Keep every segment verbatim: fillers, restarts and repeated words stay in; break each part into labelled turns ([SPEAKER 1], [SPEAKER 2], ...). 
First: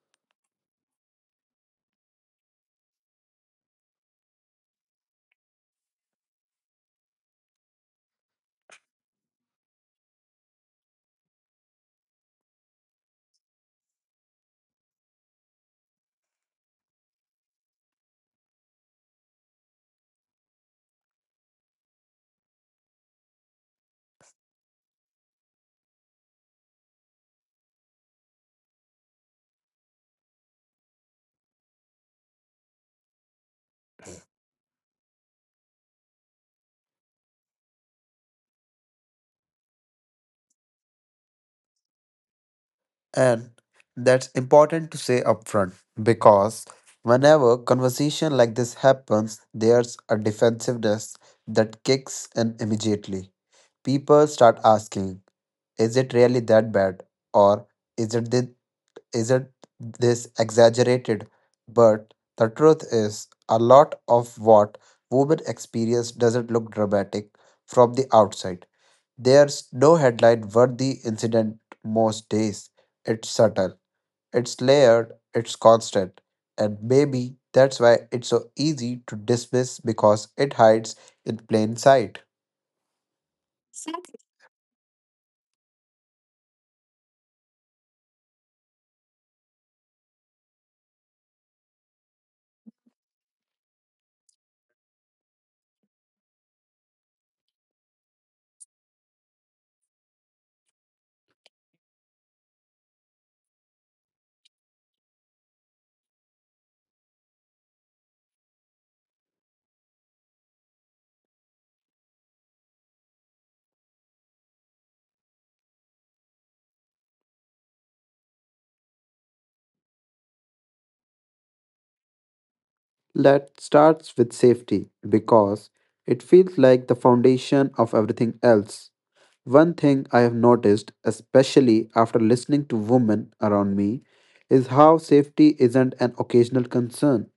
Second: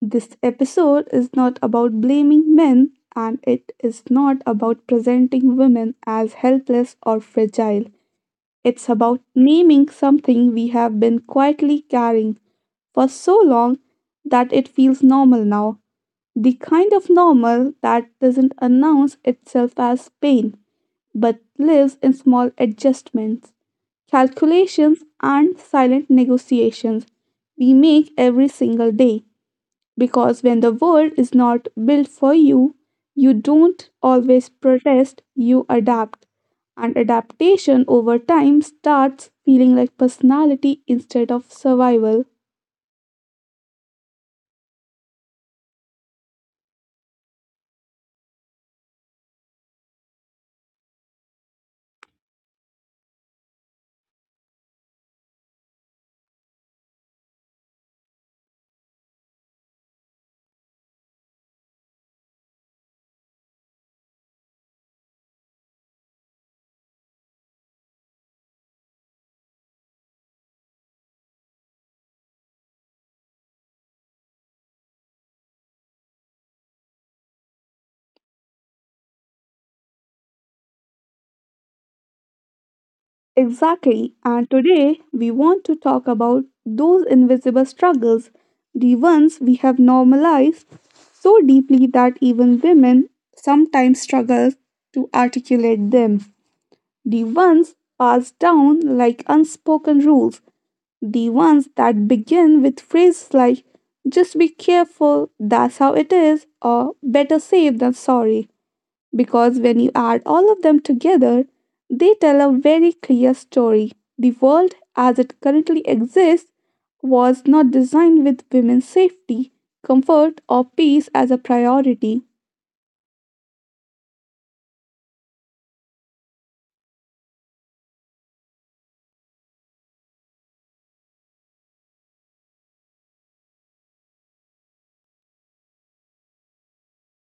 [SPEAKER 1] This episode is not about blaming men and it is not about presenting women as helpless or fragile. It's about naming something we have been quietly carrying for so long that it feels normal now. The kind of normal that doesn't announce itself as pain but lives in small adjustments calculations, and silent negotiations we make every single day. Because when the world is not built for you, you don't always protest, you adapt. And adaptation over time starts feeling like personality instead of survival.
[SPEAKER 2] And that's important to say upfront because whenever conversation like this happens, there's a defensiveness that kicks in immediately. People start asking, is it really that bad? Or is it this, is it this exaggerated? But the truth is, a lot of what women experience doesn't look dramatic from the outside. There's no headline worthy incident most days. It's subtle, it's layered, it's constant, and maybe that's why it's so easy to dismiss because it hides in plain sight.
[SPEAKER 1] Exactly. And today we want to talk about those invisible struggles, the ones we have normalized so deeply that even women sometimes struggle to articulate them. The ones passed down like unspoken rules, the ones that begin with phrases like, just be careful, that's how it is, or better safe than sorry because when you add all of them together, they tell a very clear story. The world as it currently exists was not designed with women's safety, comfort, or peace as a priority.
[SPEAKER 2] That starts with safety because it feels like the foundation of everything else. One thing I have noticed, especially after listening to women around me, is how safety isn't an occasional concern,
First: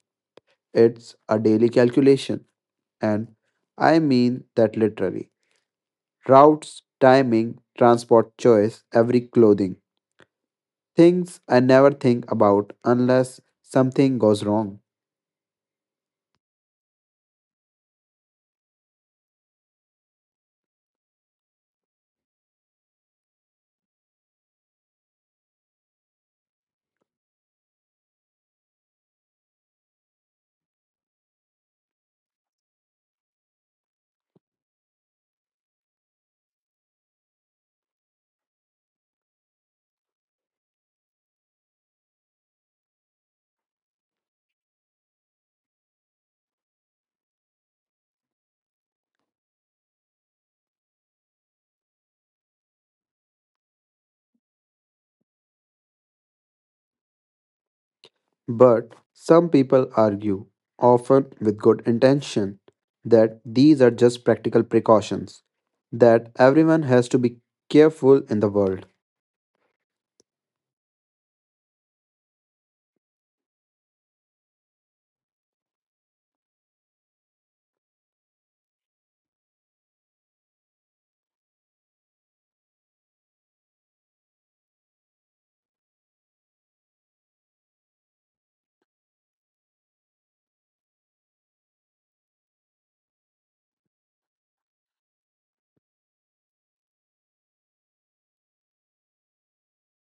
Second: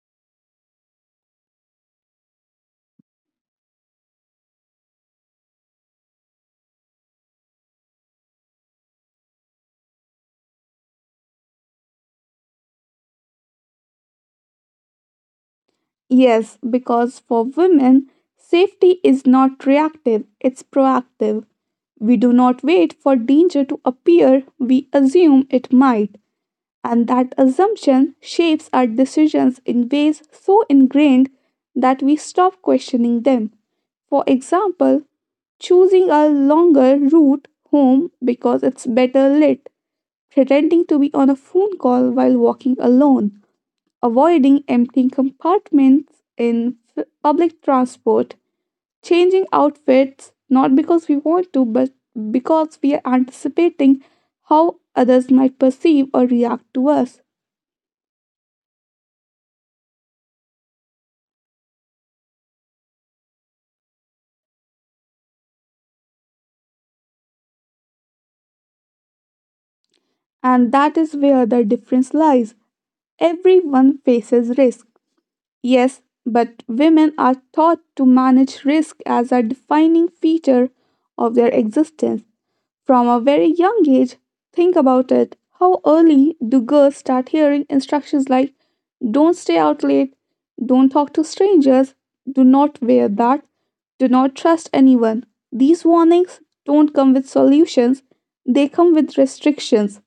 [SPEAKER 2] it's a daily calculation. And I mean that literally. Routes, timing, transport choice, every clothing. Things I never think about unless something goes wrong.
[SPEAKER 1] Yes, because for women, safety is not reactive, it's proactive. We do not wait for danger to appear, we assume it might. And that assumption shapes our decisions in ways so ingrained that we stop questioning them. For example, choosing a longer route home because it's better lit, pretending to be on a phone call while walking alone, avoiding empty compartments in f- public transport, changing outfits not because we want to but because we are anticipating how others might perceive or react to us.
[SPEAKER 2] But some people argue, often with good intention, that these are just practical precautions, that everyone has to be careful in the world.
[SPEAKER 1] And that is where the difference lies. Everyone faces risk, yes, but women are taught to manage risk as a defining feature of their existence. From a very young age, think about it. How early do girls start hearing instructions like don't stay out late, don't talk to strangers, do not wear that, do not trust anyone? These warnings don't come with solutions, they come with restrictions.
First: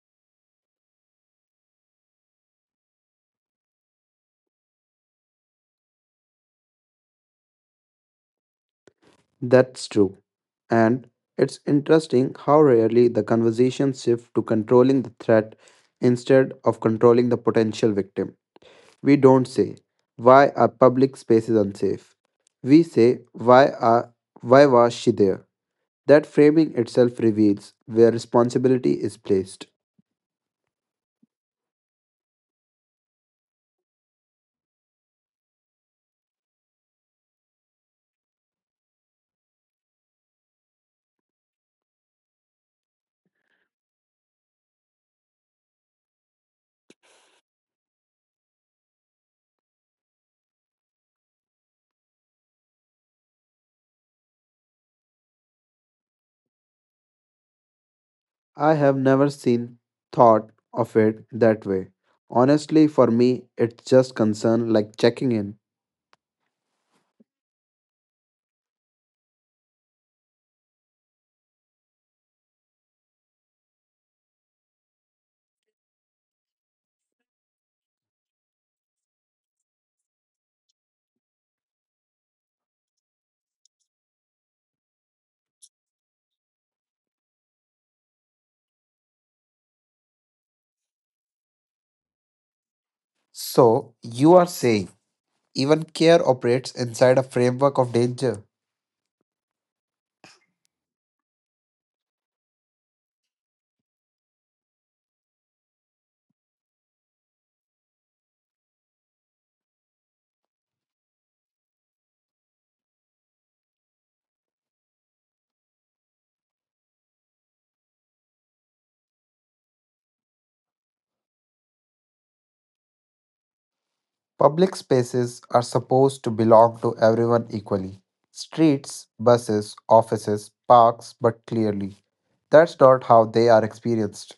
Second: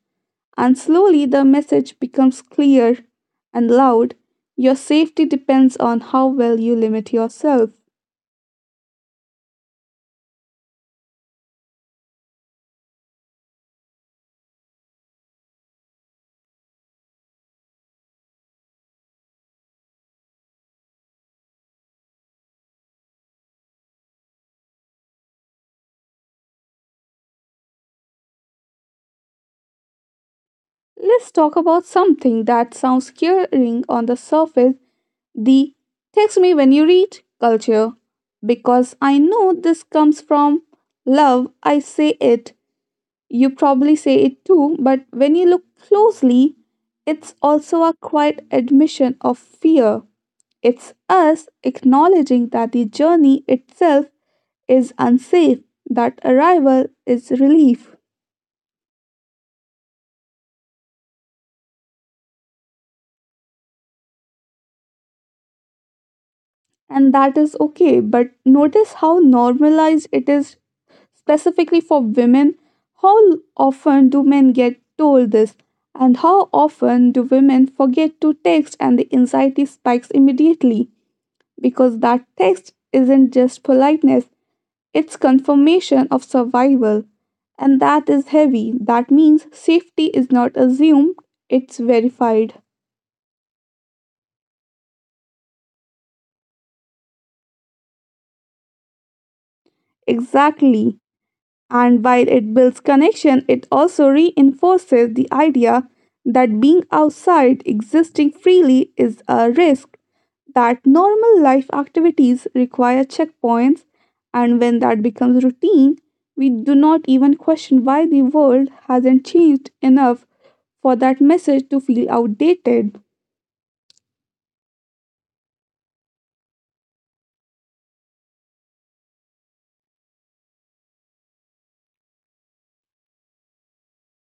[SPEAKER 1] And slowly the message becomes clear and loud. Your safety depends on how well you limit yourself.
[SPEAKER 2] That's true. And it's interesting how rarely the conversation shifts to controlling the threat instead of controlling the potential victim. We don't say why are public spaces unsafe. We say why are why was she there? That framing itself reveals where responsibility is placed.
[SPEAKER 1] Let's talk about something that sounds scaring on the surface the text me when you read culture. Because I know this comes from love, I say it. You probably say it too, but when you look closely, it's also a quiet admission of fear. It's us acknowledging that the journey itself is unsafe, that arrival is relief,
[SPEAKER 2] I have never seen thought of it that way. Honestly, for me, it's just concern like checking in.
[SPEAKER 1] and that is okay. But notice how normalized it is specifically for women. How often do men get told this? And how often do women forget to text and the anxiety spikes immediately? Because that text isn't just politeness, it's confirmation of survival. And that is heavy. That means safety is not assumed, it's verified.
[SPEAKER 2] So, you are saying even care operates inside a framework of danger?
[SPEAKER 1] Exactly. And while it builds connection, it also reinforces the idea that being outside, existing freely, is a risk, that normal life activities require checkpoints, and when that becomes routine, we do not even question why the world hasn't changed enough for that message to feel outdated.
[SPEAKER 2] Public spaces are supposed to belong to everyone equally, streets, buses, offices, parks, but clearly, that's not how they are experienced.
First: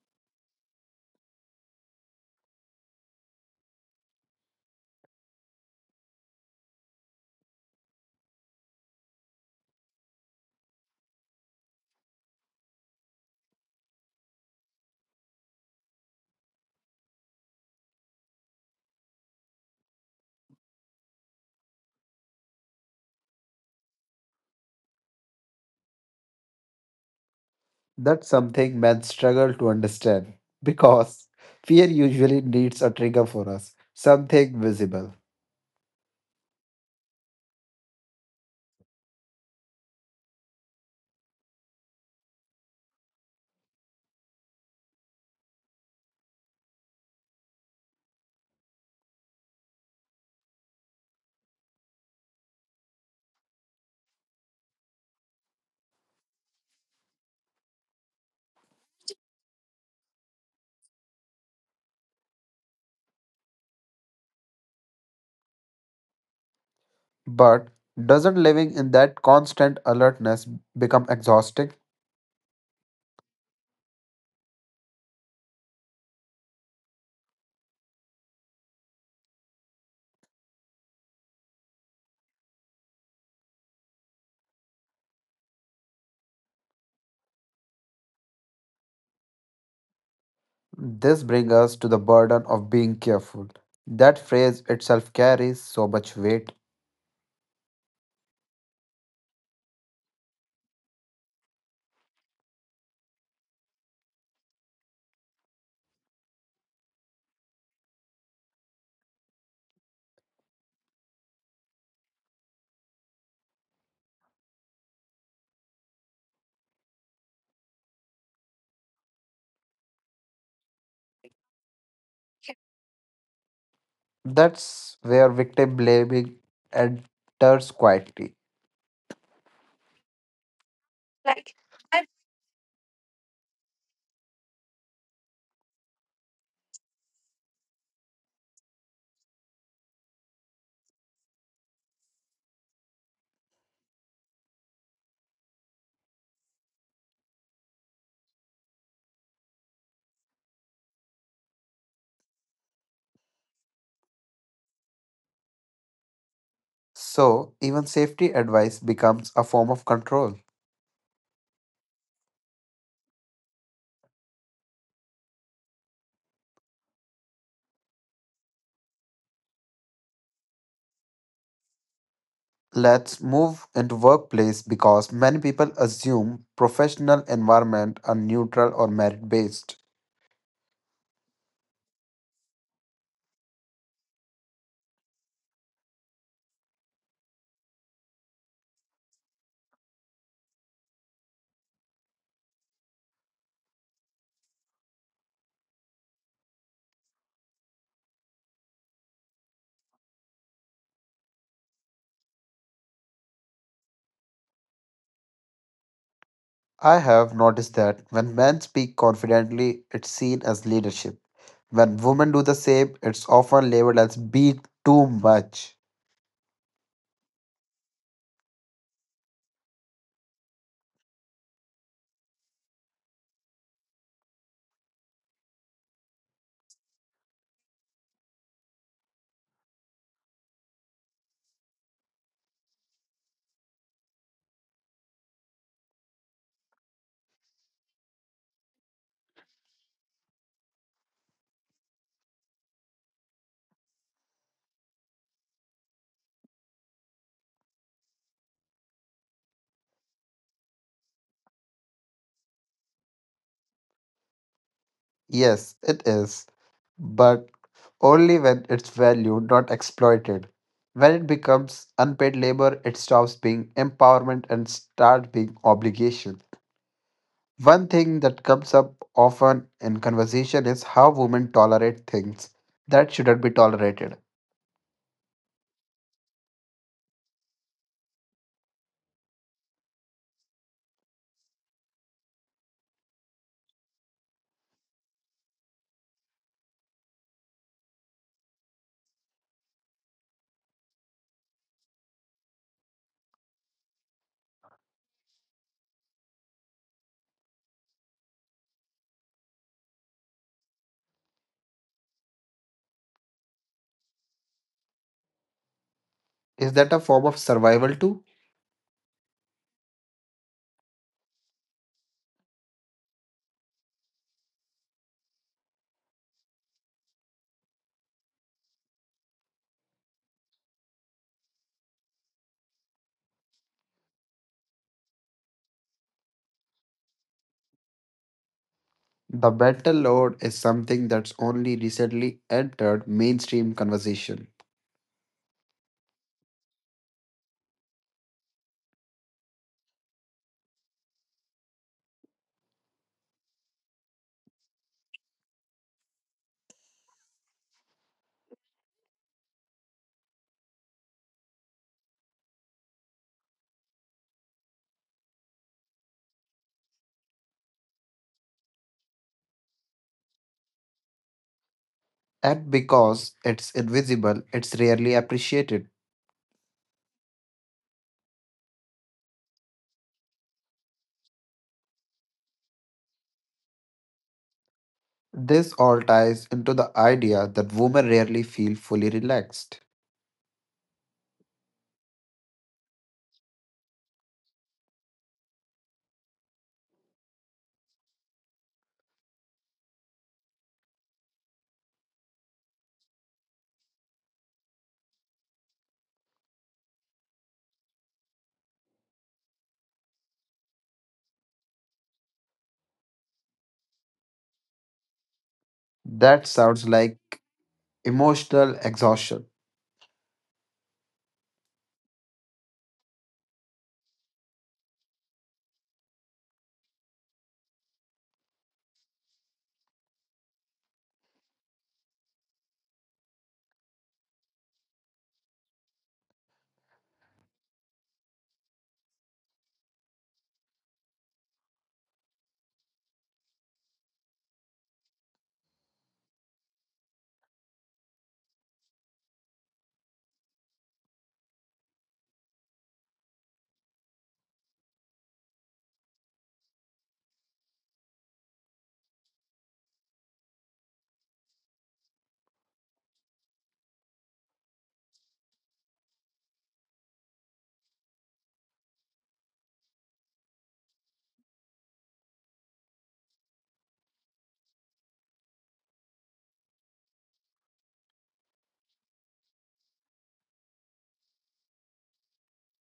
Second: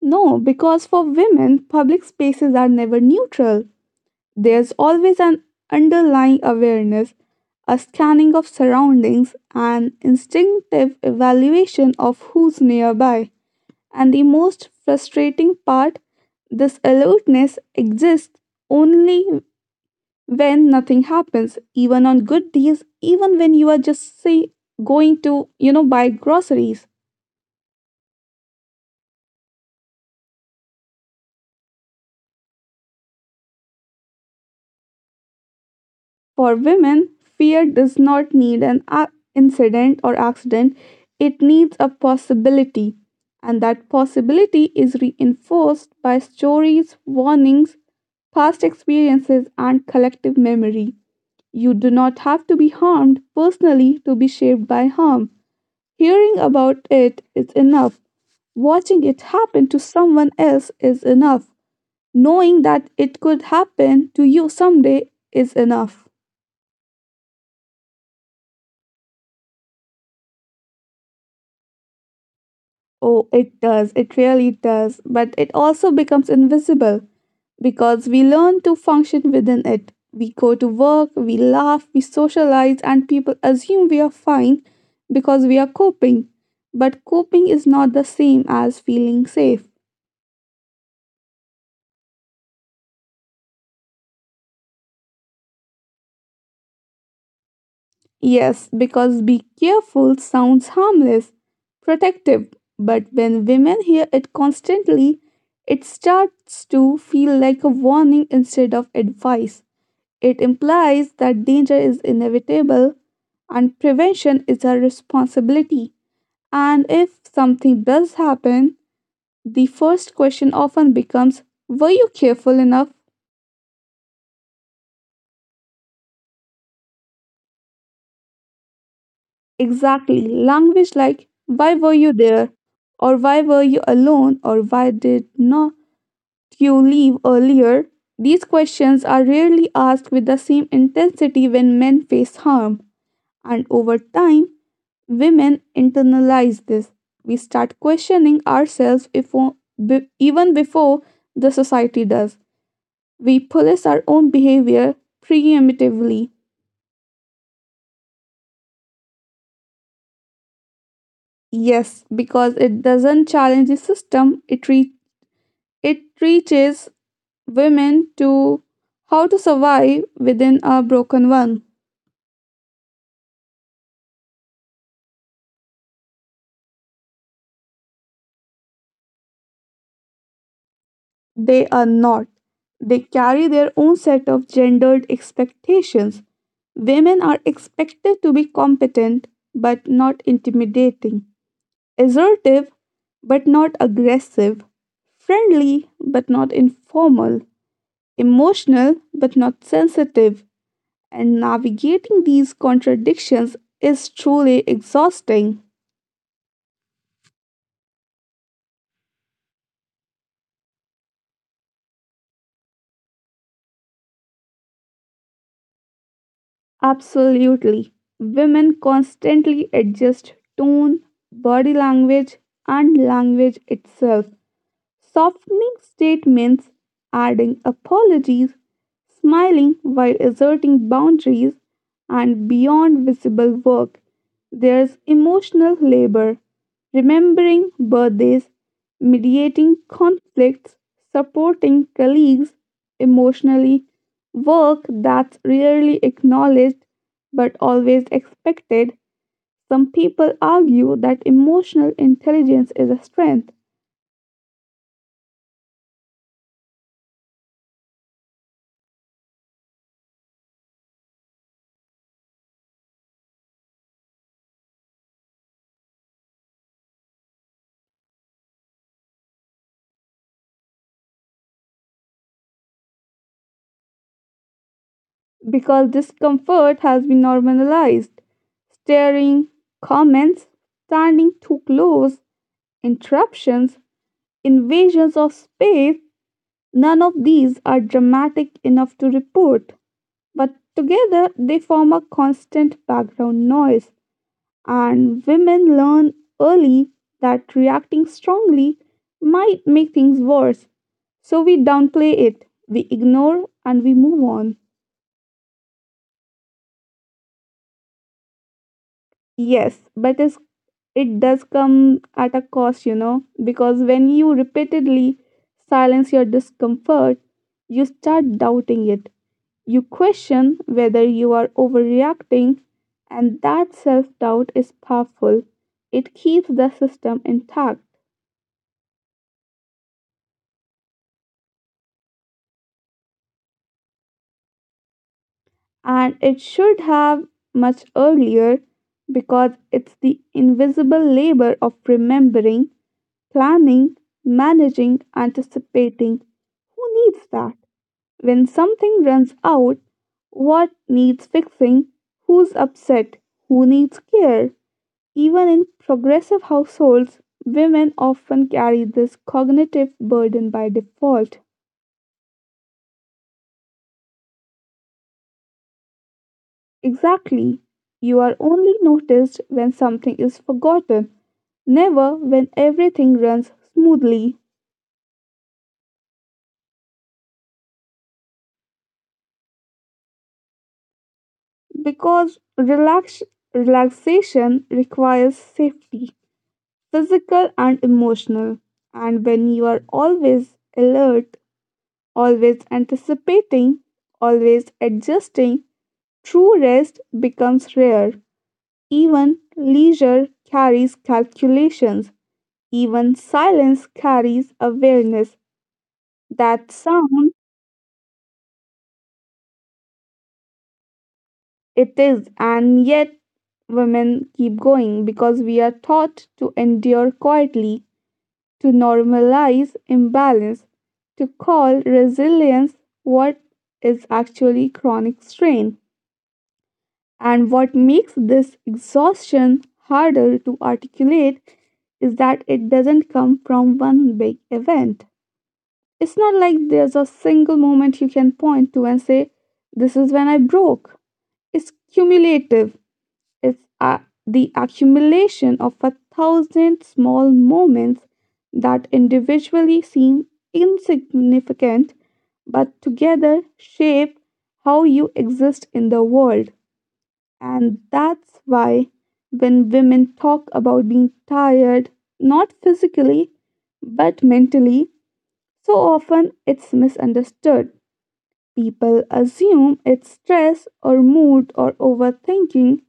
[SPEAKER 1] No, because for women, public spaces are never neutral. There's always an underlying awareness, a scanning of surroundings, an instinctive evaluation of who's nearby. And the most frustrating part this alertness exists only when nothing happens, even on good days, even when you are just say going to, you know, buy groceries.
[SPEAKER 2] That's something men struggle to understand because fear usually needs a trigger for us, something visible.
[SPEAKER 1] For women, fear does not need an a- incident or accident, it needs a possibility. And that possibility is reinforced by stories, warnings, past experiences, and collective memory. You do not have to be harmed personally to be shaped by harm. Hearing about it is enough. Watching it happen to someone else is enough. Knowing that it could happen to you someday is enough.
[SPEAKER 2] But doesn't living in that constant alertness become exhausting?
[SPEAKER 1] Oh, it does. It really does. But it also becomes invisible because we learn to function within it. We go to work, we laugh, we socialize, and people assume we are fine because we are coping. But coping is not the same as feeling safe.
[SPEAKER 2] This brings us to the burden of being careful. That phrase itself carries so much weight.
[SPEAKER 1] Yes, because be careful sounds harmless, protective. But when women hear it constantly, it starts to feel like a warning instead of advice. It implies that danger is inevitable and prevention is our responsibility. And if something does happen, the first question often becomes were you careful enough?
[SPEAKER 2] That's where victim blaming enters quietly.
[SPEAKER 1] Exactly. Language like why were you there? Or why were you alone? Or why did not you leave earlier? These questions are rarely asked with the same intensity when men face harm. And over time, women internalize this. We start questioning ourselves if, o- be- even before the society does. We police our own behavior preemptively.
[SPEAKER 2] So, even safety advice becomes a form of control.
[SPEAKER 1] Yes, because it doesn't challenge the system, it, re- it teaches women to how to survive within a broken one.
[SPEAKER 2] Let's move into workplace because many people assume professional environment are neutral or merit based.
[SPEAKER 1] They are not. They carry their own set of gendered expectations. Women are expected to be competent but not intimidating, assertive but not aggressive, friendly but not informal, emotional but not sensitive. And navigating these contradictions is truly exhausting.
[SPEAKER 2] I have noticed that when men speak confidently, it's seen as leadership. When women do the same, it's often labeled as being too much.
[SPEAKER 1] Absolutely. Women constantly adjust tone, body language, and language itself. Softening statements, adding apologies, smiling while asserting boundaries, and beyond visible work, there's emotional labor, remembering birthdays, mediating conflicts, supporting colleagues emotionally, work that's rarely acknowledged but always expected, some people argue that emotional intelligence is a strength.
[SPEAKER 2] Yes, it is. But only when it's valued, not exploited. When it becomes unpaid labor, it stops being empowerment and starts being obligation. One thing that comes up often in conversation is how women tolerate things that shouldn't be tolerated.
[SPEAKER 1] Because discomfort has been normalized. Staring, comments, standing too close, interruptions, invasions of space. None of these are dramatic enough to report, but together they form a constant background noise. And women learn early that reacting strongly might make things worse. So we downplay it, we ignore, and we move on.
[SPEAKER 2] Is that a form of survival too?
[SPEAKER 1] Yes, but it's, it does come at a cost, you know, because when you repeatedly silence your discomfort, you start doubting it. You question whether you are overreacting, and that self doubt is powerful. It keeps the system intact,
[SPEAKER 2] The mental load is something that's only recently entered mainstream conversation.
[SPEAKER 1] and it should have much earlier because it's the invisible labor of remembering, planning, managing, anticipating. Who needs that? When something runs out, what needs fixing? Who's upset? Who needs care? Even in progressive households, women often carry this cognitive burden by default.
[SPEAKER 2] And because it's invisible, it's rarely appreciated.
[SPEAKER 1] Exactly. You are only noticed when something is forgotten, never when everything runs smoothly.
[SPEAKER 2] This all ties into the idea that women rarely feel fully relaxed.
[SPEAKER 1] Because relax- relaxation requires safety, physical and emotional. And when you are always alert, always anticipating, always adjusting, true rest becomes rare. Even leisure carries calculations. Even silence carries awareness.
[SPEAKER 2] That
[SPEAKER 1] That
[SPEAKER 2] sounds like
[SPEAKER 1] sound
[SPEAKER 2] emotional exhaustion.
[SPEAKER 1] it is, and yet women keep going because we are taught to endure quietly, to normalize imbalance, to call resilience what is actually chronic strain. And what makes this exhaustion harder to articulate is that it doesn't come from one big event. It's not like there's a single moment you can point to and say, this is when I broke. It's cumulative, it's a- the accumulation of a thousand small moments that individually seem insignificant but together shape how you exist in the world. And that's why when women talk about being tired, not physically but mentally, so often it's misunderstood. People assume it's stress or mood or overthinking,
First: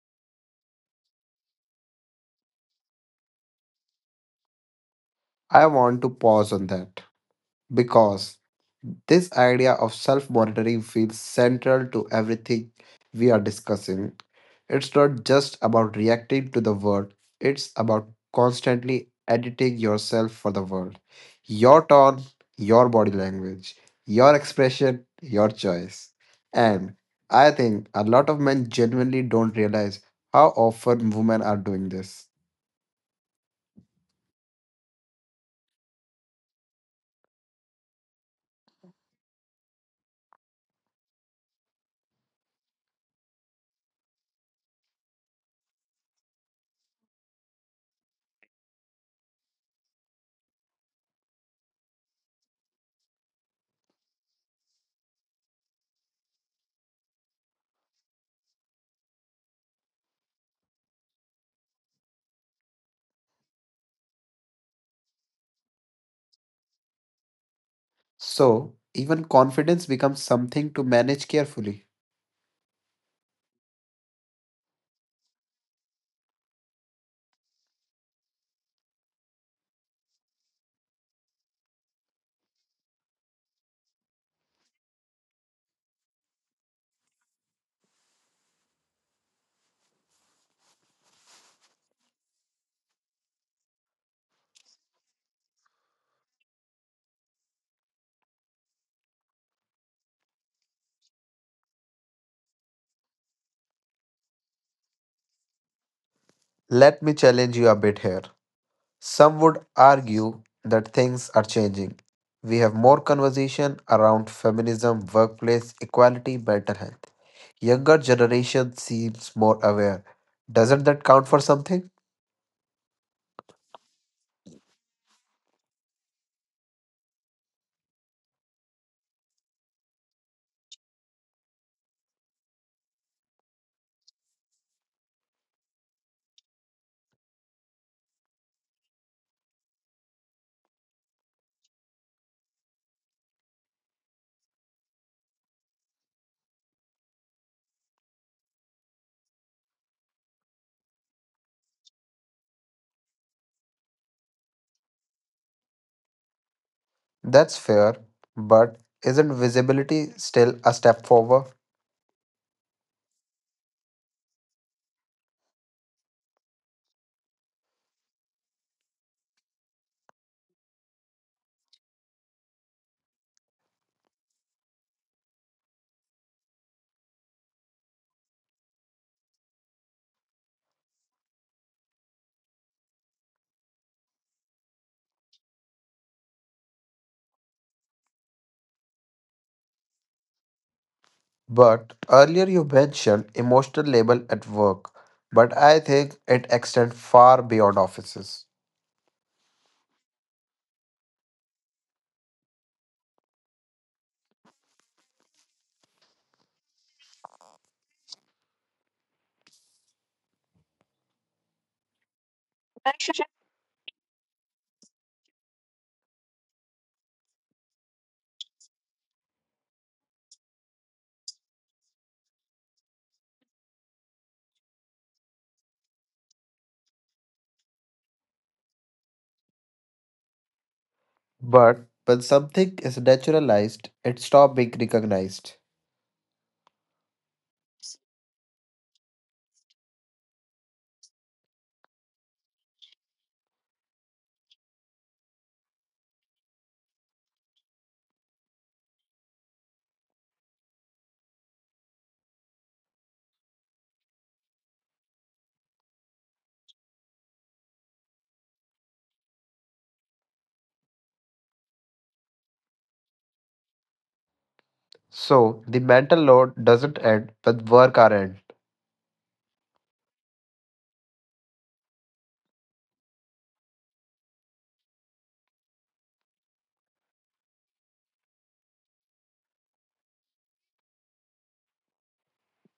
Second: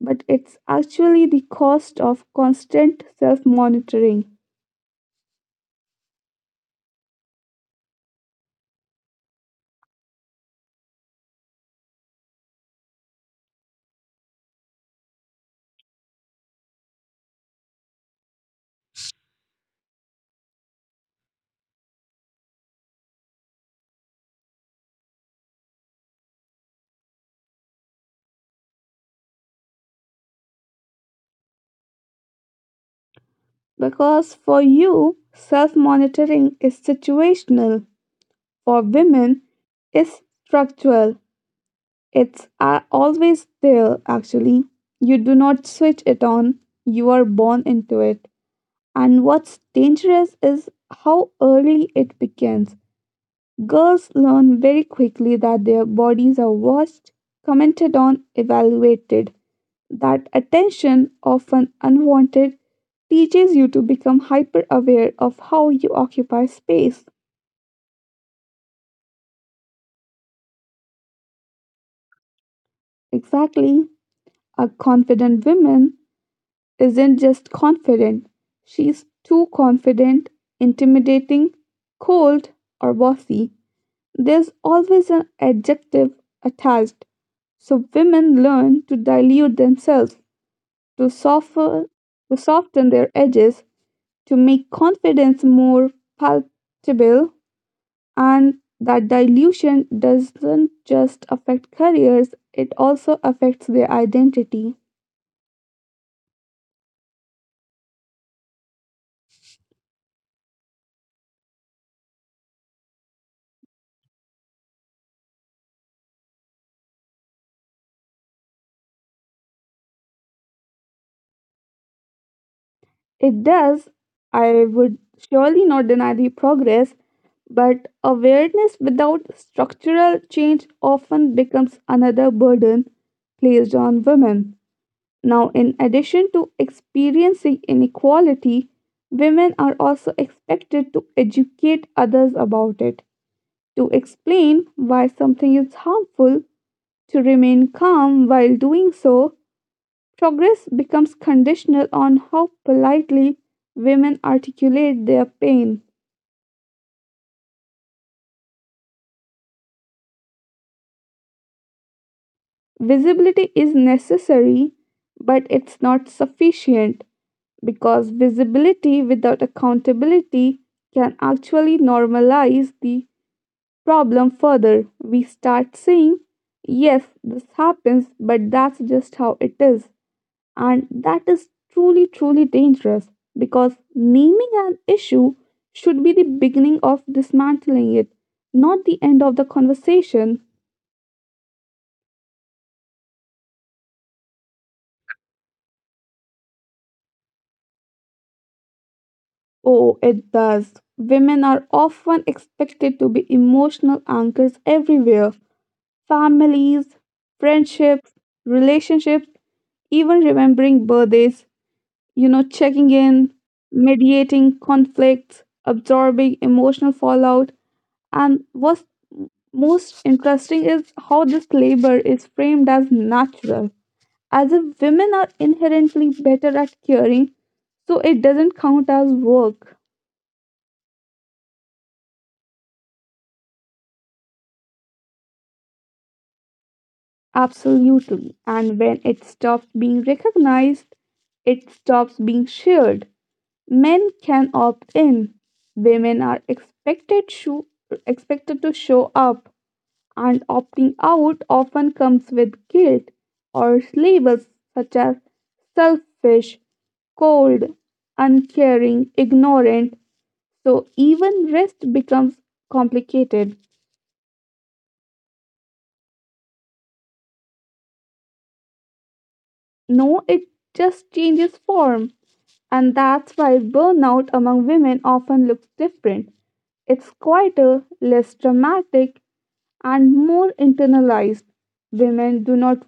[SPEAKER 1] but it's actually the cost of constant self monitoring.
[SPEAKER 2] I want to pause on that because this idea of self monitoring feels central to everything we are discussing. It's not just about reacting to the world, it's about constantly editing yourself for the world. Your tone, your body language, your expression, your choice. And I think a lot of men genuinely don't realize how often women are doing this.
[SPEAKER 1] Because for you, self monitoring is situational, for women, it's structural. It's uh, always there, actually. You do not switch it on, you are born into it. And what's dangerous is how early it begins. Girls learn very quickly that their bodies are watched, commented on, evaluated. That attention, often unwanted, teaches you to become hyper aware of how you occupy space.
[SPEAKER 2] So, even confidence becomes something to manage carefully.
[SPEAKER 1] Exactly. A confident woman isn't just confident, she's too confident, intimidating, cold, or bossy. There's always an adjective attached, so women learn to dilute themselves to soften, to soften their edges, to make confidence more palatable, and that dilution doesn't just affect careers, it also affects their identity.
[SPEAKER 2] Let me challenge you a bit here. Some would argue that things are changing. We have more conversation around feminism, workplace equality, mental health. Younger generation seems more aware. Doesn't that count for something?
[SPEAKER 1] It does, I would surely not deny the progress, but awareness without structural change often becomes another burden placed on women. Now, in addition to experiencing inequality, women are also expected to educate others about it, to explain why something is harmful, to remain calm while doing so. Progress becomes conditional on how politely women articulate their pain.
[SPEAKER 2] That's fair, but isn't visibility still a step forward?
[SPEAKER 1] Visibility is necessary, but it's not sufficient because visibility without accountability can actually normalize the problem further. We start saying, yes, this happens, but that's just how it is. And that is truly, truly dangerous because naming an issue should be the beginning of dismantling it, not the end of the conversation.
[SPEAKER 2] But earlier you mentioned emotional label at work, but I think it extends far beyond offices.
[SPEAKER 1] Oh, it does. Women are often expected to be emotional anchors everywhere families, friendships, relationships, even remembering birthdays. you know, checking in, mediating conflicts, absorbing emotional fallout. And what's most interesting is how this labor is framed as natural, as if women are inherently better at caring, so it doesn't count as work.
[SPEAKER 2] But when something is naturalized, it stops being recognized.
[SPEAKER 1] Absolutely. And when it stops being recognized, it stops being shared. Men can opt in. Women are expected, sho- expected to show up and opting out often comes with guilt or labels such as selfish, cold, uncaring, ignorant. So even rest becomes complicated.
[SPEAKER 2] So the mental load doesn't end when work are end.
[SPEAKER 1] No, it just changes form. And that's why burnout among women often looks different. It's quieter, less dramatic, and more internalized. Women do not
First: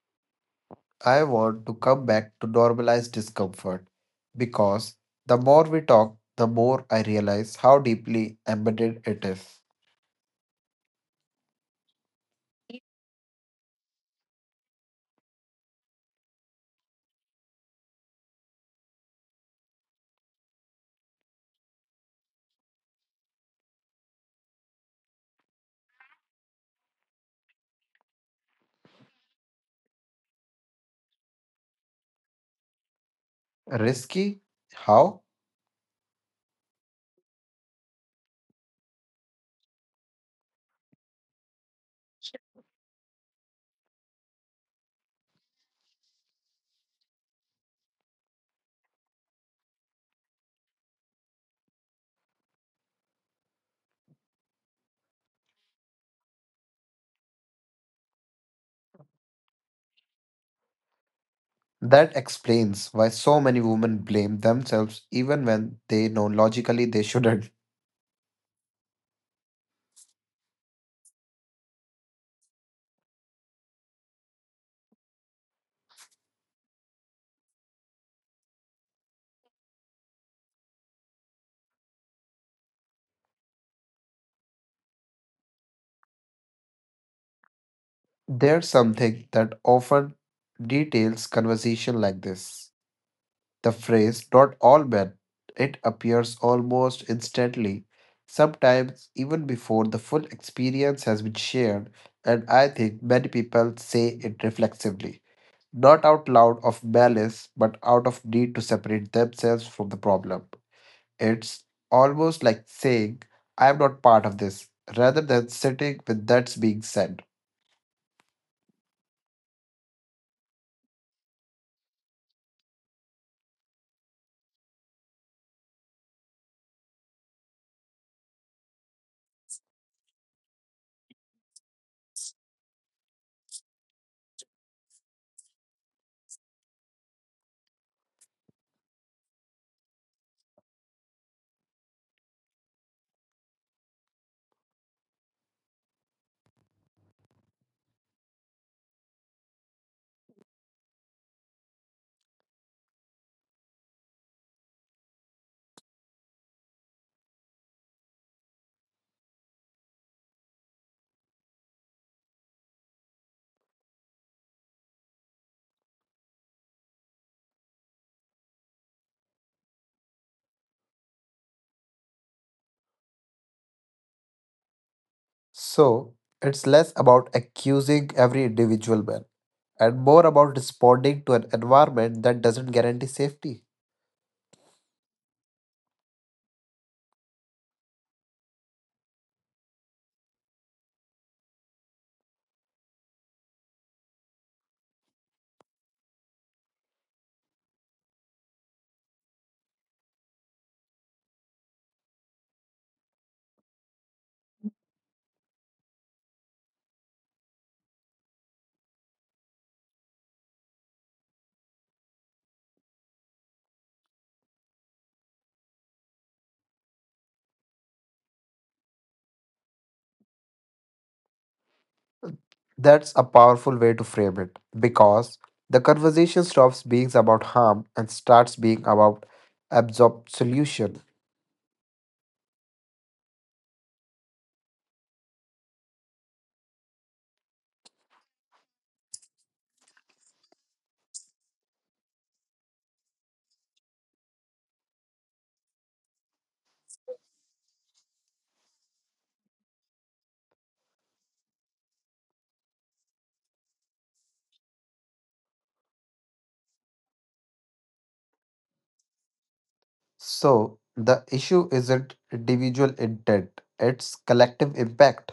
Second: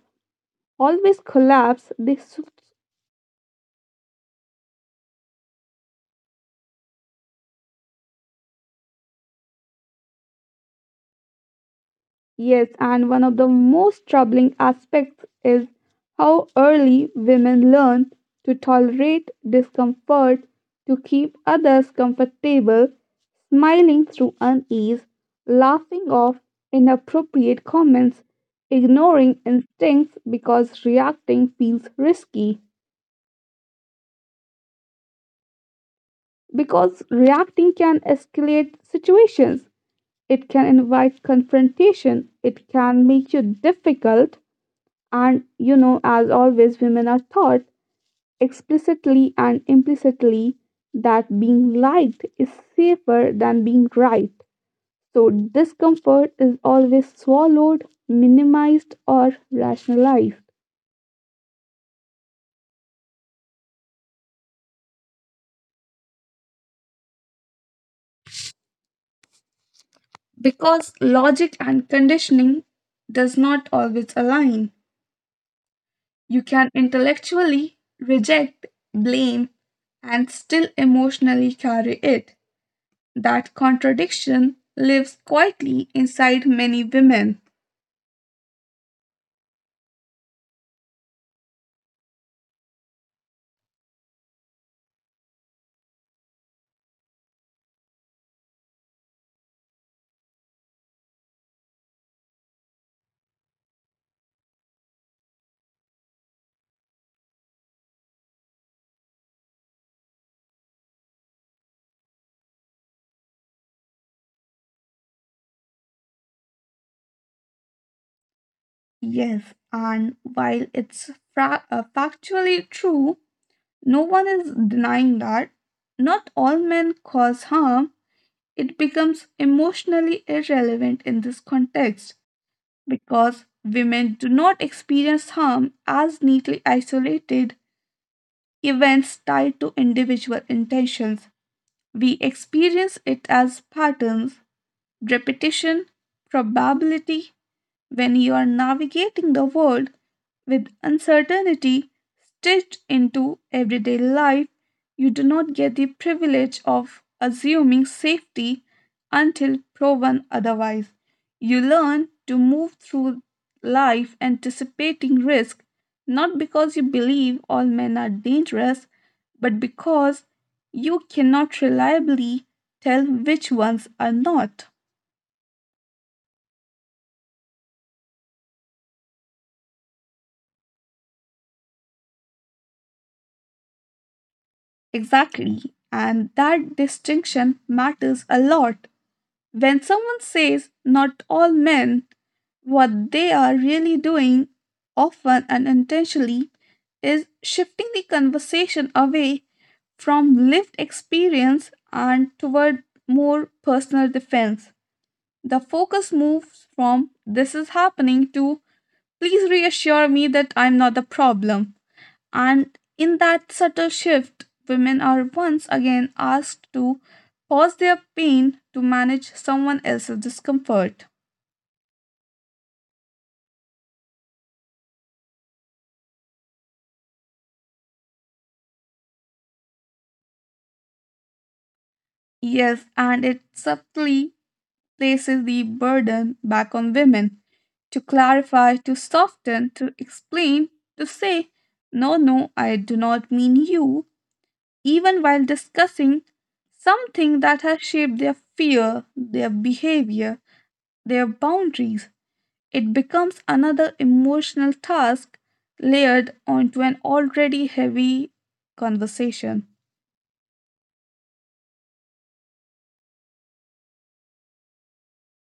[SPEAKER 1] always
[SPEAKER 2] I want to
[SPEAKER 1] collapse,
[SPEAKER 2] come
[SPEAKER 1] they
[SPEAKER 2] back
[SPEAKER 1] s-
[SPEAKER 2] to normalize discomfort because the more we talk, the more I realize how deeply embedded it is.
[SPEAKER 1] Yes, and one of the most troubling aspects is how early women learn to tolerate discomfort, to keep others comfortable, smiling through unease, laughing off inappropriate comments, ignoring instincts because reacting feels risky.
[SPEAKER 2] Risky? How?
[SPEAKER 1] Because reacting can escalate situations, it can invite confrontation, it can make you difficult. And you know, as always, women are taught explicitly and implicitly that being liked is safer than being right. So discomfort is always swallowed, minimized, or rationalized
[SPEAKER 2] That explains why so many women blame themselves even when they know logically they shouldn't.
[SPEAKER 1] because logic and conditioning does not always align. You can intellectually reject, blame, and still emotionally carry it. That contradiction lives quietly inside many women.
[SPEAKER 2] There's something that often details conversation like this. The phrase not all men, it appears almost instantly, sometimes even before the full experience has been shared, and I think many people say it reflexively, not out loud of malice, but out of need to separate themselves from the problem. It's almost like saying, I am not part of this, rather than sitting with that's being said.
[SPEAKER 1] Yes, and while it's fra- uh, factually true, no one is denying that not all men cause harm, it becomes emotionally irrelevant in this context because women do not experience harm as neatly isolated events tied to individual intentions. We experience it as patterns, repetition, probability. When you are navigating the world with uncertainty stitched into everyday life, you do not get the privilege of assuming safety until proven otherwise. You learn to move through life anticipating risk, not because you believe all men are dangerous, but because you cannot reliably tell which ones are not.
[SPEAKER 2] So, it's less about accusing every individual man and more about responding to an environment that doesn't guarantee safety.
[SPEAKER 1] Exactly. And that distinction matters a lot. When someone says not all men, what they are really doing, often unintentionally, is shifting the conversation away from lived experience and toward more personal defense. The focus moves from this is happening to please reassure me that I'm not the problem. And in that subtle shift, women are once again asked to pause their pain to manage someone else's discomfort.
[SPEAKER 2] That's a powerful way to frame it because the conversation stops being about harm and starts being about absorb solution.
[SPEAKER 1] Yes, and it subtly places the burden back on women to clarify, to soften, to explain, to say, no, no, I do not mean you, even while discussing something that has shaped their fear, their behavior, their boundaries. It becomes another emotional task layered onto an already heavy conversation.
[SPEAKER 2] So the issue isn't individual intent, it's collective impact.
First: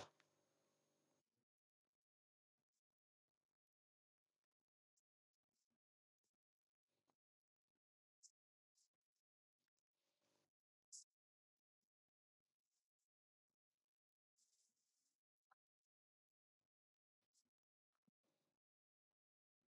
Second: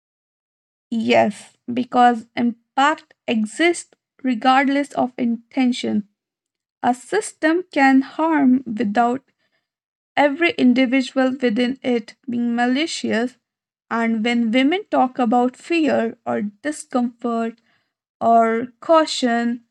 [SPEAKER 1] Yes, because impact exists regardless of intention. A system can harm without every individual within it being malicious. And when women talk about fear or discomfort or caution,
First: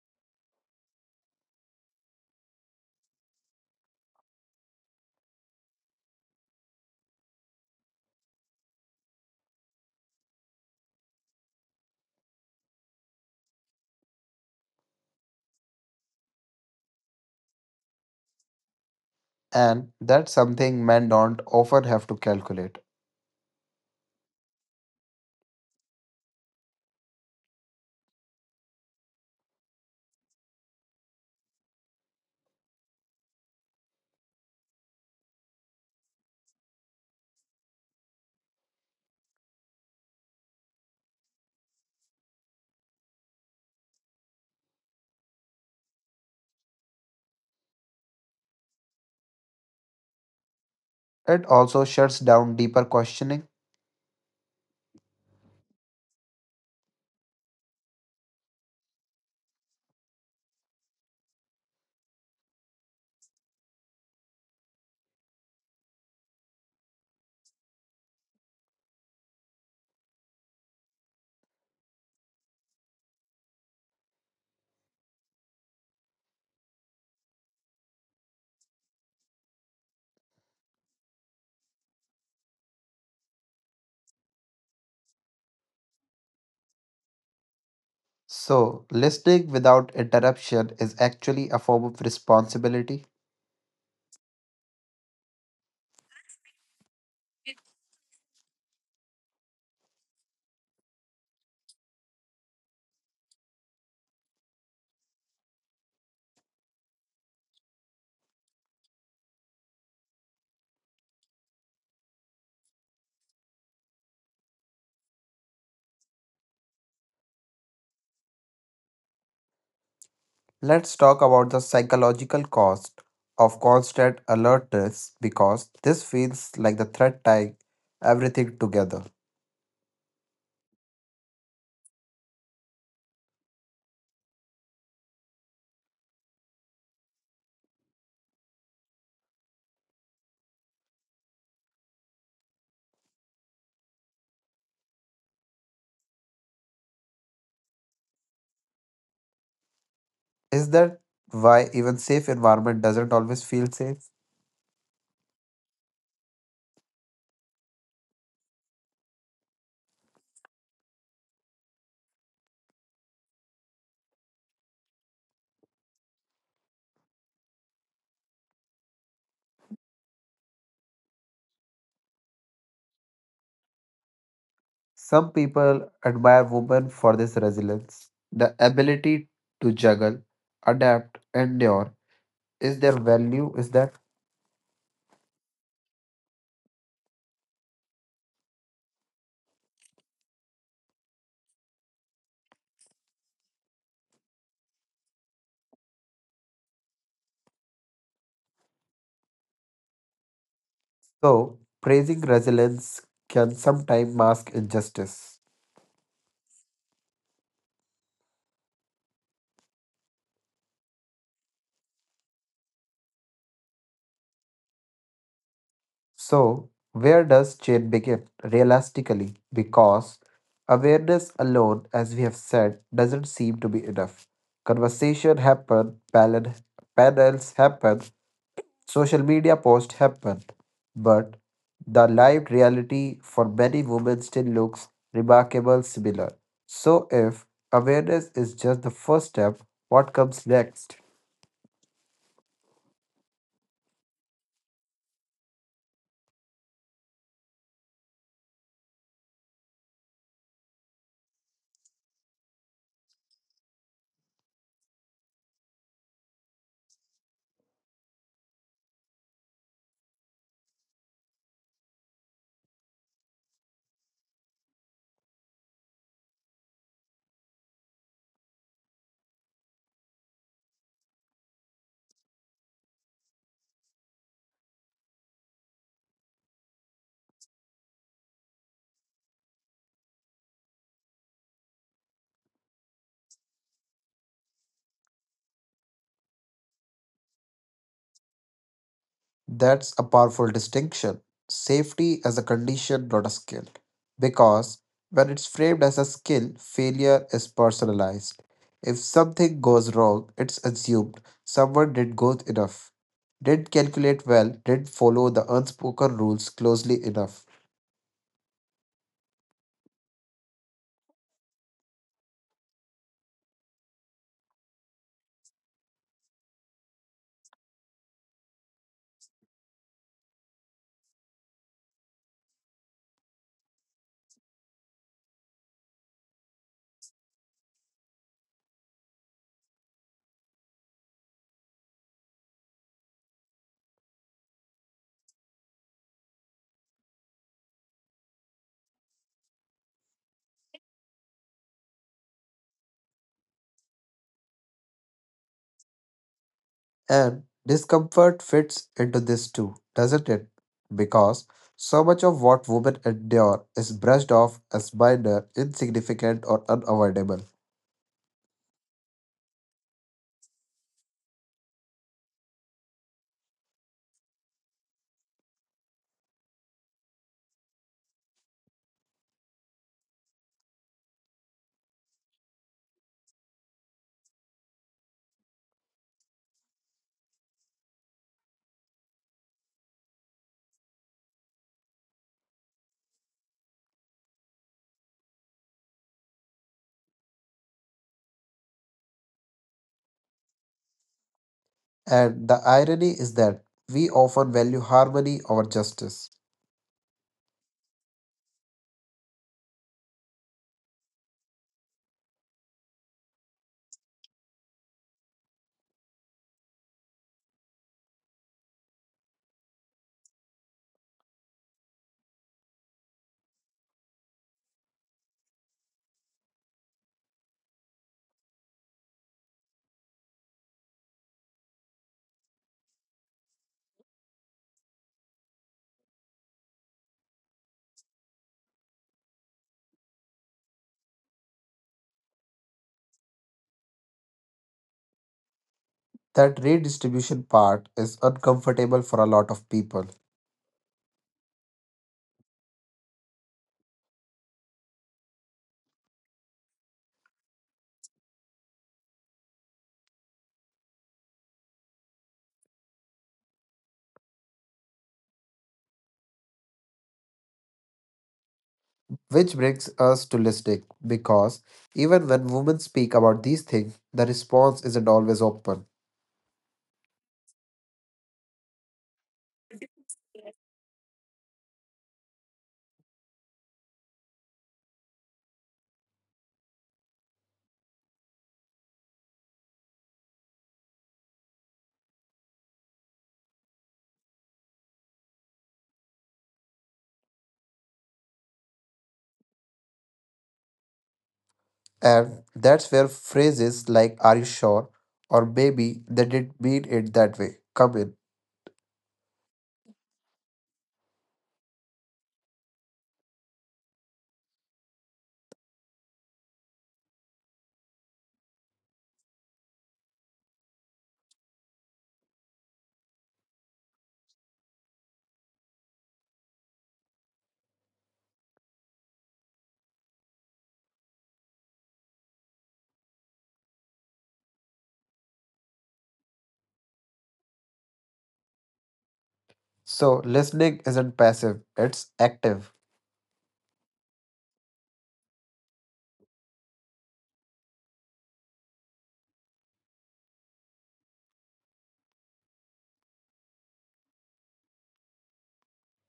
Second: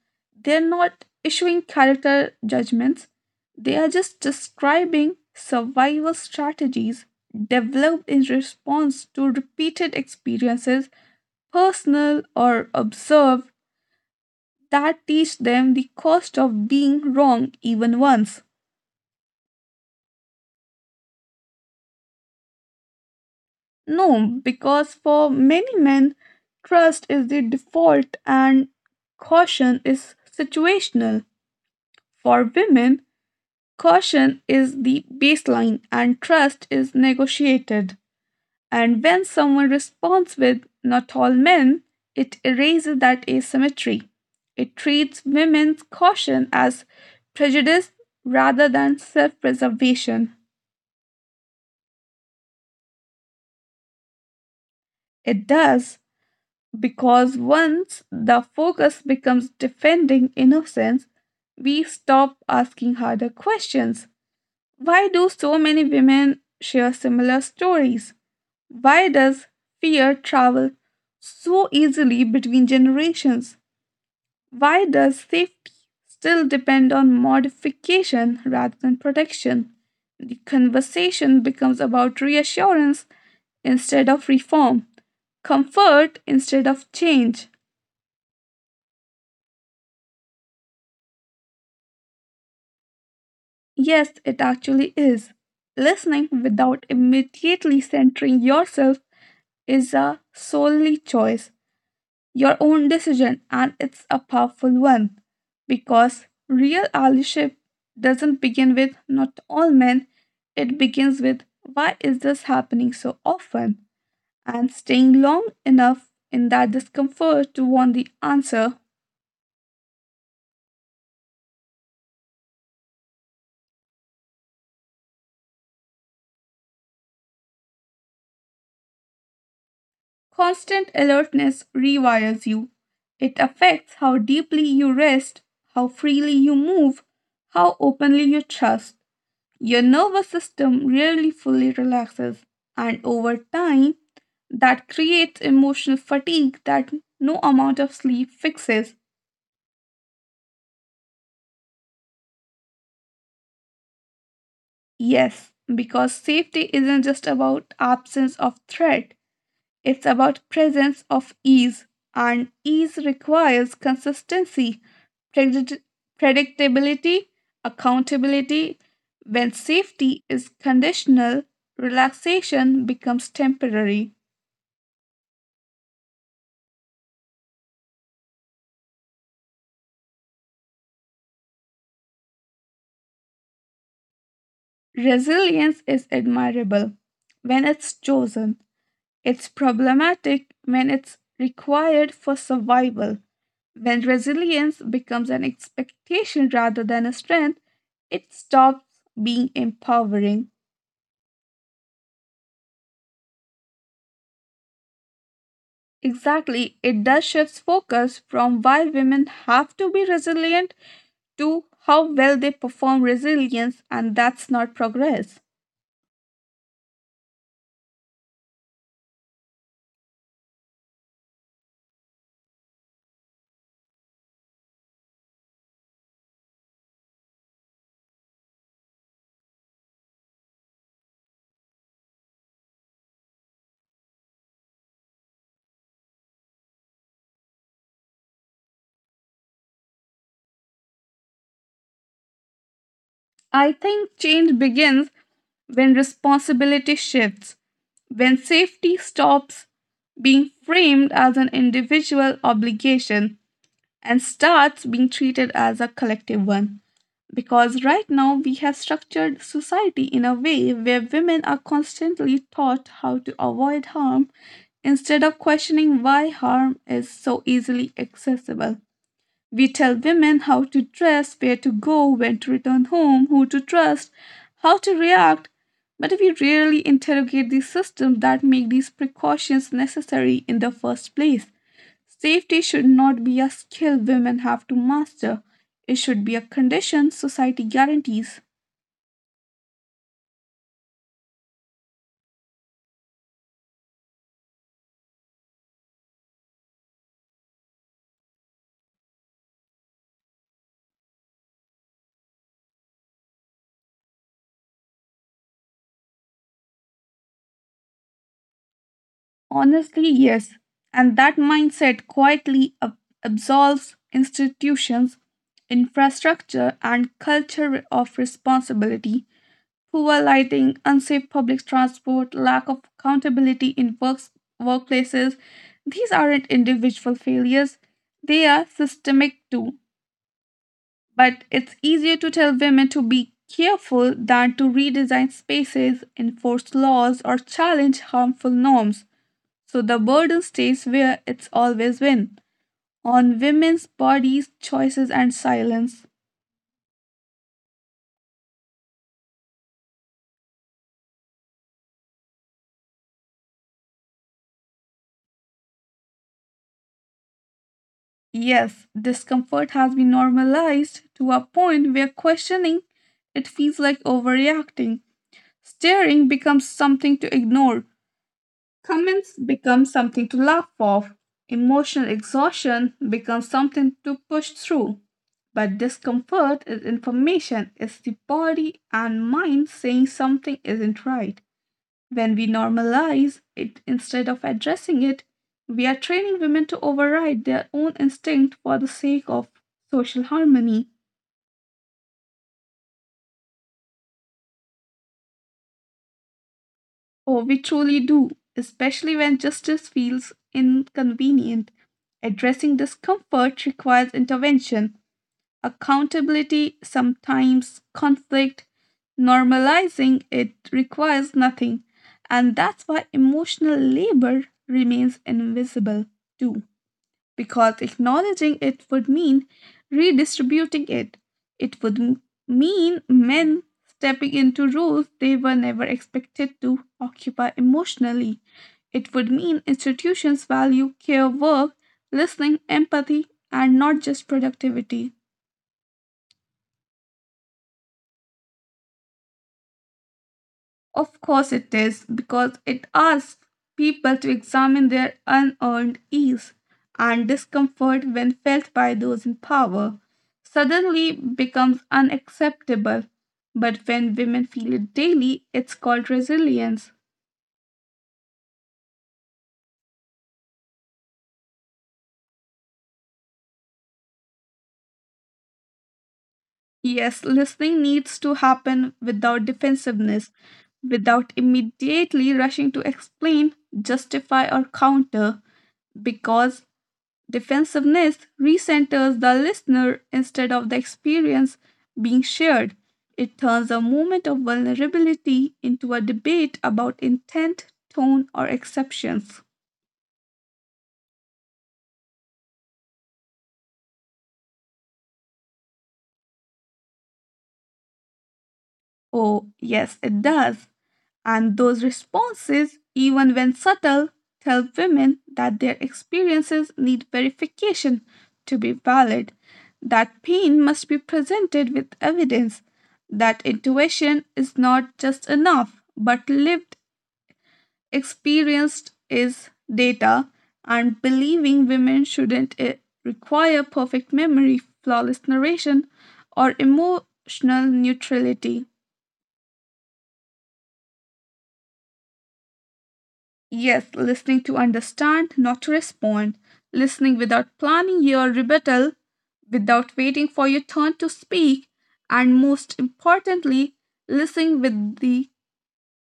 [SPEAKER 1] they're not issuing character judgments, they are just describing survival strategies developed in response to repeated experiences, personal or observed, that teach them the cost of being wrong even once.
[SPEAKER 2] And that's something men don't often have to calculate.
[SPEAKER 1] No, because for many men, trust is the default and caution is situational. For women, caution is the baseline, and trust is negotiated. And when someone responds with not all men, it erases that asymmetry. It treats women's caution as prejudice rather than self preservation.
[SPEAKER 2] It also shuts down deeper questioning.
[SPEAKER 1] It does, because once the focus becomes defending innocence, we stop asking harder questions. Why do so many women share similar stories? Why does fear travel so easily between generations? Why does safety still depend on modification rather than protection? The conversation becomes about reassurance instead of reform, comfort instead of change.
[SPEAKER 2] So, listening without interruption is actually a form of responsibility.
[SPEAKER 1] Yes, it actually is. Listening without immediately centering yourself is a solely choice, your own decision, and it's a powerful one because real allyship doesn't begin with not all men, it begins with why is this happening so often? And staying long enough in that discomfort to want the answer,
[SPEAKER 2] Let's talk about the psychological cost of constant alertness because this feels like the thread tying everything together.
[SPEAKER 1] constant alertness rewires you. It affects how deeply you rest, how freely you move, how openly you trust. Your nervous system rarely fully relaxes, and over time, that creates emotional fatigue that no amount of sleep fixes.
[SPEAKER 2] Is that why even safe environment doesn't always feel safe?
[SPEAKER 1] Yes, because safety isn't just about absence of threat, it's about presence of ease, and ease requires consistency, predict- predictability, accountability. When safety is conditional, relaxation becomes temporary.
[SPEAKER 2] Some people admire women for this resilience. The ability to juggle, adapt, endure is their value, is that?
[SPEAKER 1] Resilience is admirable when it's chosen. It's problematic when it's required for survival. When resilience becomes an expectation rather than a strength, it stops being empowering.
[SPEAKER 2] So praising resilience can sometimes mask injustice.
[SPEAKER 1] Exactly, it does shifts focus from why women have to be resilient to how well they perform resilience, and that's not progress.
[SPEAKER 2] So, where does change begin realistically? Because awareness alone, as we have said, doesn't seem to be enough. Conversation happen, panel, panels happen, social media posts happen, but the lived reality for many women still looks remarkable similar. So, if awareness is just the first step, what comes next?
[SPEAKER 1] I think change begins when responsibility shifts, when safety stops being framed as an individual obligation and starts being treated as a collective one. Because right now we have structured society in a way where women are constantly taught how to avoid harm instead of questioning why harm is so easily accessible. We tell women how to dress, where to go, when to return home, who to trust, how to react. But we rarely interrogate the systems that make these precautions necessary in the first place. Safety should not be a skill women have to master, it should be a condition society guarantees.
[SPEAKER 2] That's a powerful distinction. Safety as a condition, not a skill. Because when it's framed as a skill, failure is personalized. If something goes wrong, it's assumed someone did good enough, didn't calculate well, didn't follow the unspoken rules closely enough.
[SPEAKER 1] Honestly, yes. And that mindset quietly ab- absolves institutions, infrastructure, and culture of responsibility. Poor lighting, unsafe public transport, lack of accountability in works, workplaces. These aren't individual failures, they are systemic too. But it's easier to tell women to be careful than to redesign spaces, enforce laws, or challenge harmful norms. So the burden stays where it's always been, on women's bodies, choices, and silence.
[SPEAKER 2] And discomfort fits into this too, doesn't it? Because so much of what women endure is brushed off as minor, insignificant, or unavoidable.
[SPEAKER 1] Yes, discomfort has been normalized to a point where questioning it feels like overreacting. Staring becomes something to ignore. Comments become something to laugh off, emotional exhaustion becomes something to push through. But discomfort is information, it's the body and mind saying something isn't right. When we normalize it instead of addressing it, we are training women to override their own instinct for the sake of social harmony.
[SPEAKER 2] And the irony is that we often value harmony over justice.
[SPEAKER 1] Oh, we truly do, especially when justice feels inconvenient. Addressing discomfort requires intervention, accountability, sometimes conflict. Normalizing it requires nothing, and that's why emotional labor remains invisible too. Because acknowledging it would mean redistributing it, it would m- mean men stepping into roles they were never expected to occupy emotionally. It would mean institutions value care work, listening, empathy, and not just productivity.
[SPEAKER 2] That redistribution part is uncomfortable for a lot of people.
[SPEAKER 1] Of course it is, because it asks people to examine their unearned ease, and discomfort when felt by those in power suddenly becomes unacceptable, but when women feel it daily, it's called resilience.
[SPEAKER 2] Which brings us to listening, because even when women speak about these things, the response isn't always open.
[SPEAKER 1] Yes, listening needs to happen without defensiveness, without immediately rushing to explain, justify, or counter, because defensiveness recenters the listener instead of the experience being shared. It turns a moment of vulnerability into a debate about intent, tone, or exceptions.
[SPEAKER 2] And that's where phrases like, are you sure? or maybe they didn't mean it that way come in.
[SPEAKER 1] Oh, yes, it does. And those responses, even when subtle, tell women that their experiences need verification to be valid, that pain must be presented with evidence, that intuition is not just enough but lived experienced is data, and believing women shouldn't eh, require perfect memory, flawless narration, or emotional neutrality.
[SPEAKER 2] So listening isn't passive, it's active.
[SPEAKER 1] Yes, listening to understand, not to respond. Listening without planning your rebuttal, without waiting for your turn to speak, and most importantly, listening with the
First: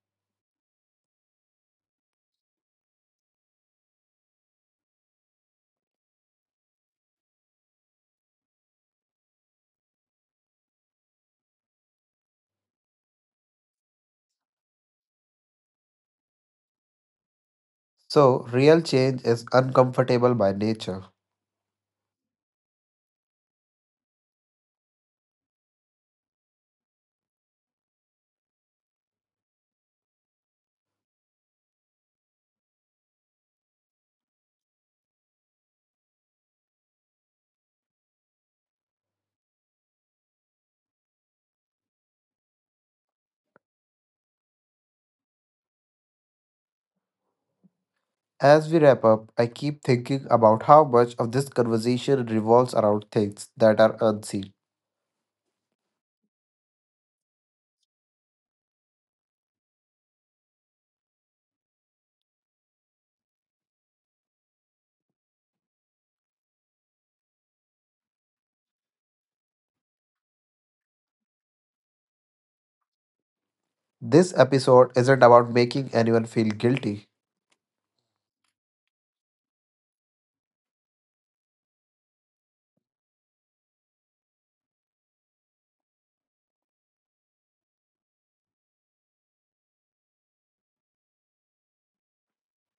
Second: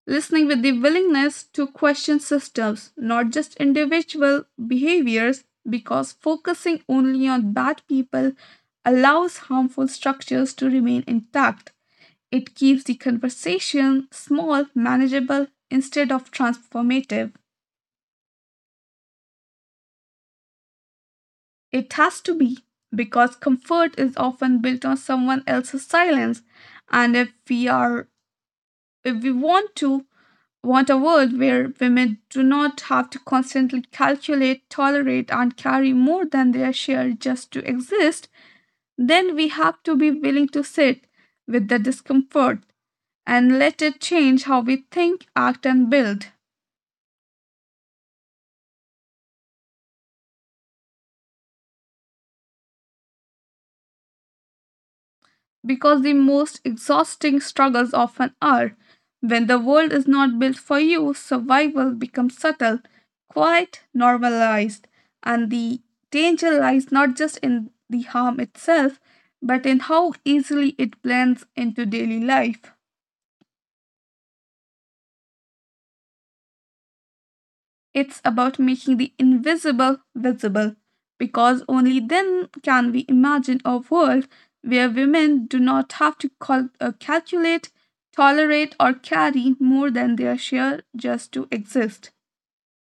[SPEAKER 1] listening with the willingness to question systems, not just individual behaviors, because focusing only on bad people allows harmful structures to remain intact. It keeps the conversation small, manageable, instead of transformative.
[SPEAKER 2] So, real change is uncomfortable by nature.
[SPEAKER 1] It has to be, because comfort is often built on someone else's silence. And if we are if we want to want a world where women do not have to constantly calculate, tolerate, and carry more than their share just to exist, then we have to be willing to sit with the discomfort and let it change how we think, act, and build.
[SPEAKER 2] As we wrap up, I keep thinking about how much of this conversation revolves around things that are unseen.
[SPEAKER 1] Because the most exhausting struggles often are. When the world is not built for you, survival becomes subtle, quite normalized, and the danger lies not just in the harm itself, but in how easily it blends into daily life.
[SPEAKER 2] This episode isn't about making anyone feel guilty.
[SPEAKER 1] It's about making the invisible visible because only then can we imagine a world where women do not have to cal- uh, calculate, tolerate, or carry more than their share just to exist,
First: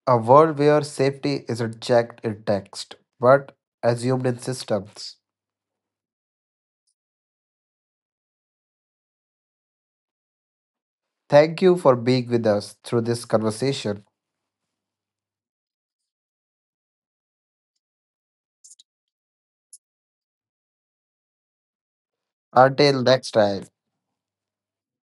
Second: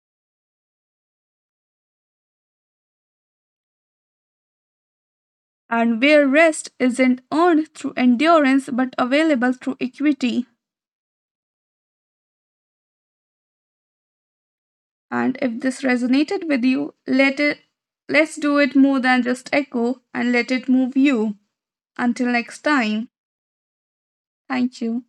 [SPEAKER 2] A world where safety isn't checked in text, but assumed in systems.
[SPEAKER 1] and where rest isn't earned through endurance but available through equity.
[SPEAKER 2] Thank you for being with us through this conversation.
[SPEAKER 1] And if this resonated with you, let it let's do it more than just echo and let it move you. Until next
[SPEAKER 2] Until
[SPEAKER 1] time,
[SPEAKER 2] next time.
[SPEAKER 1] thank you.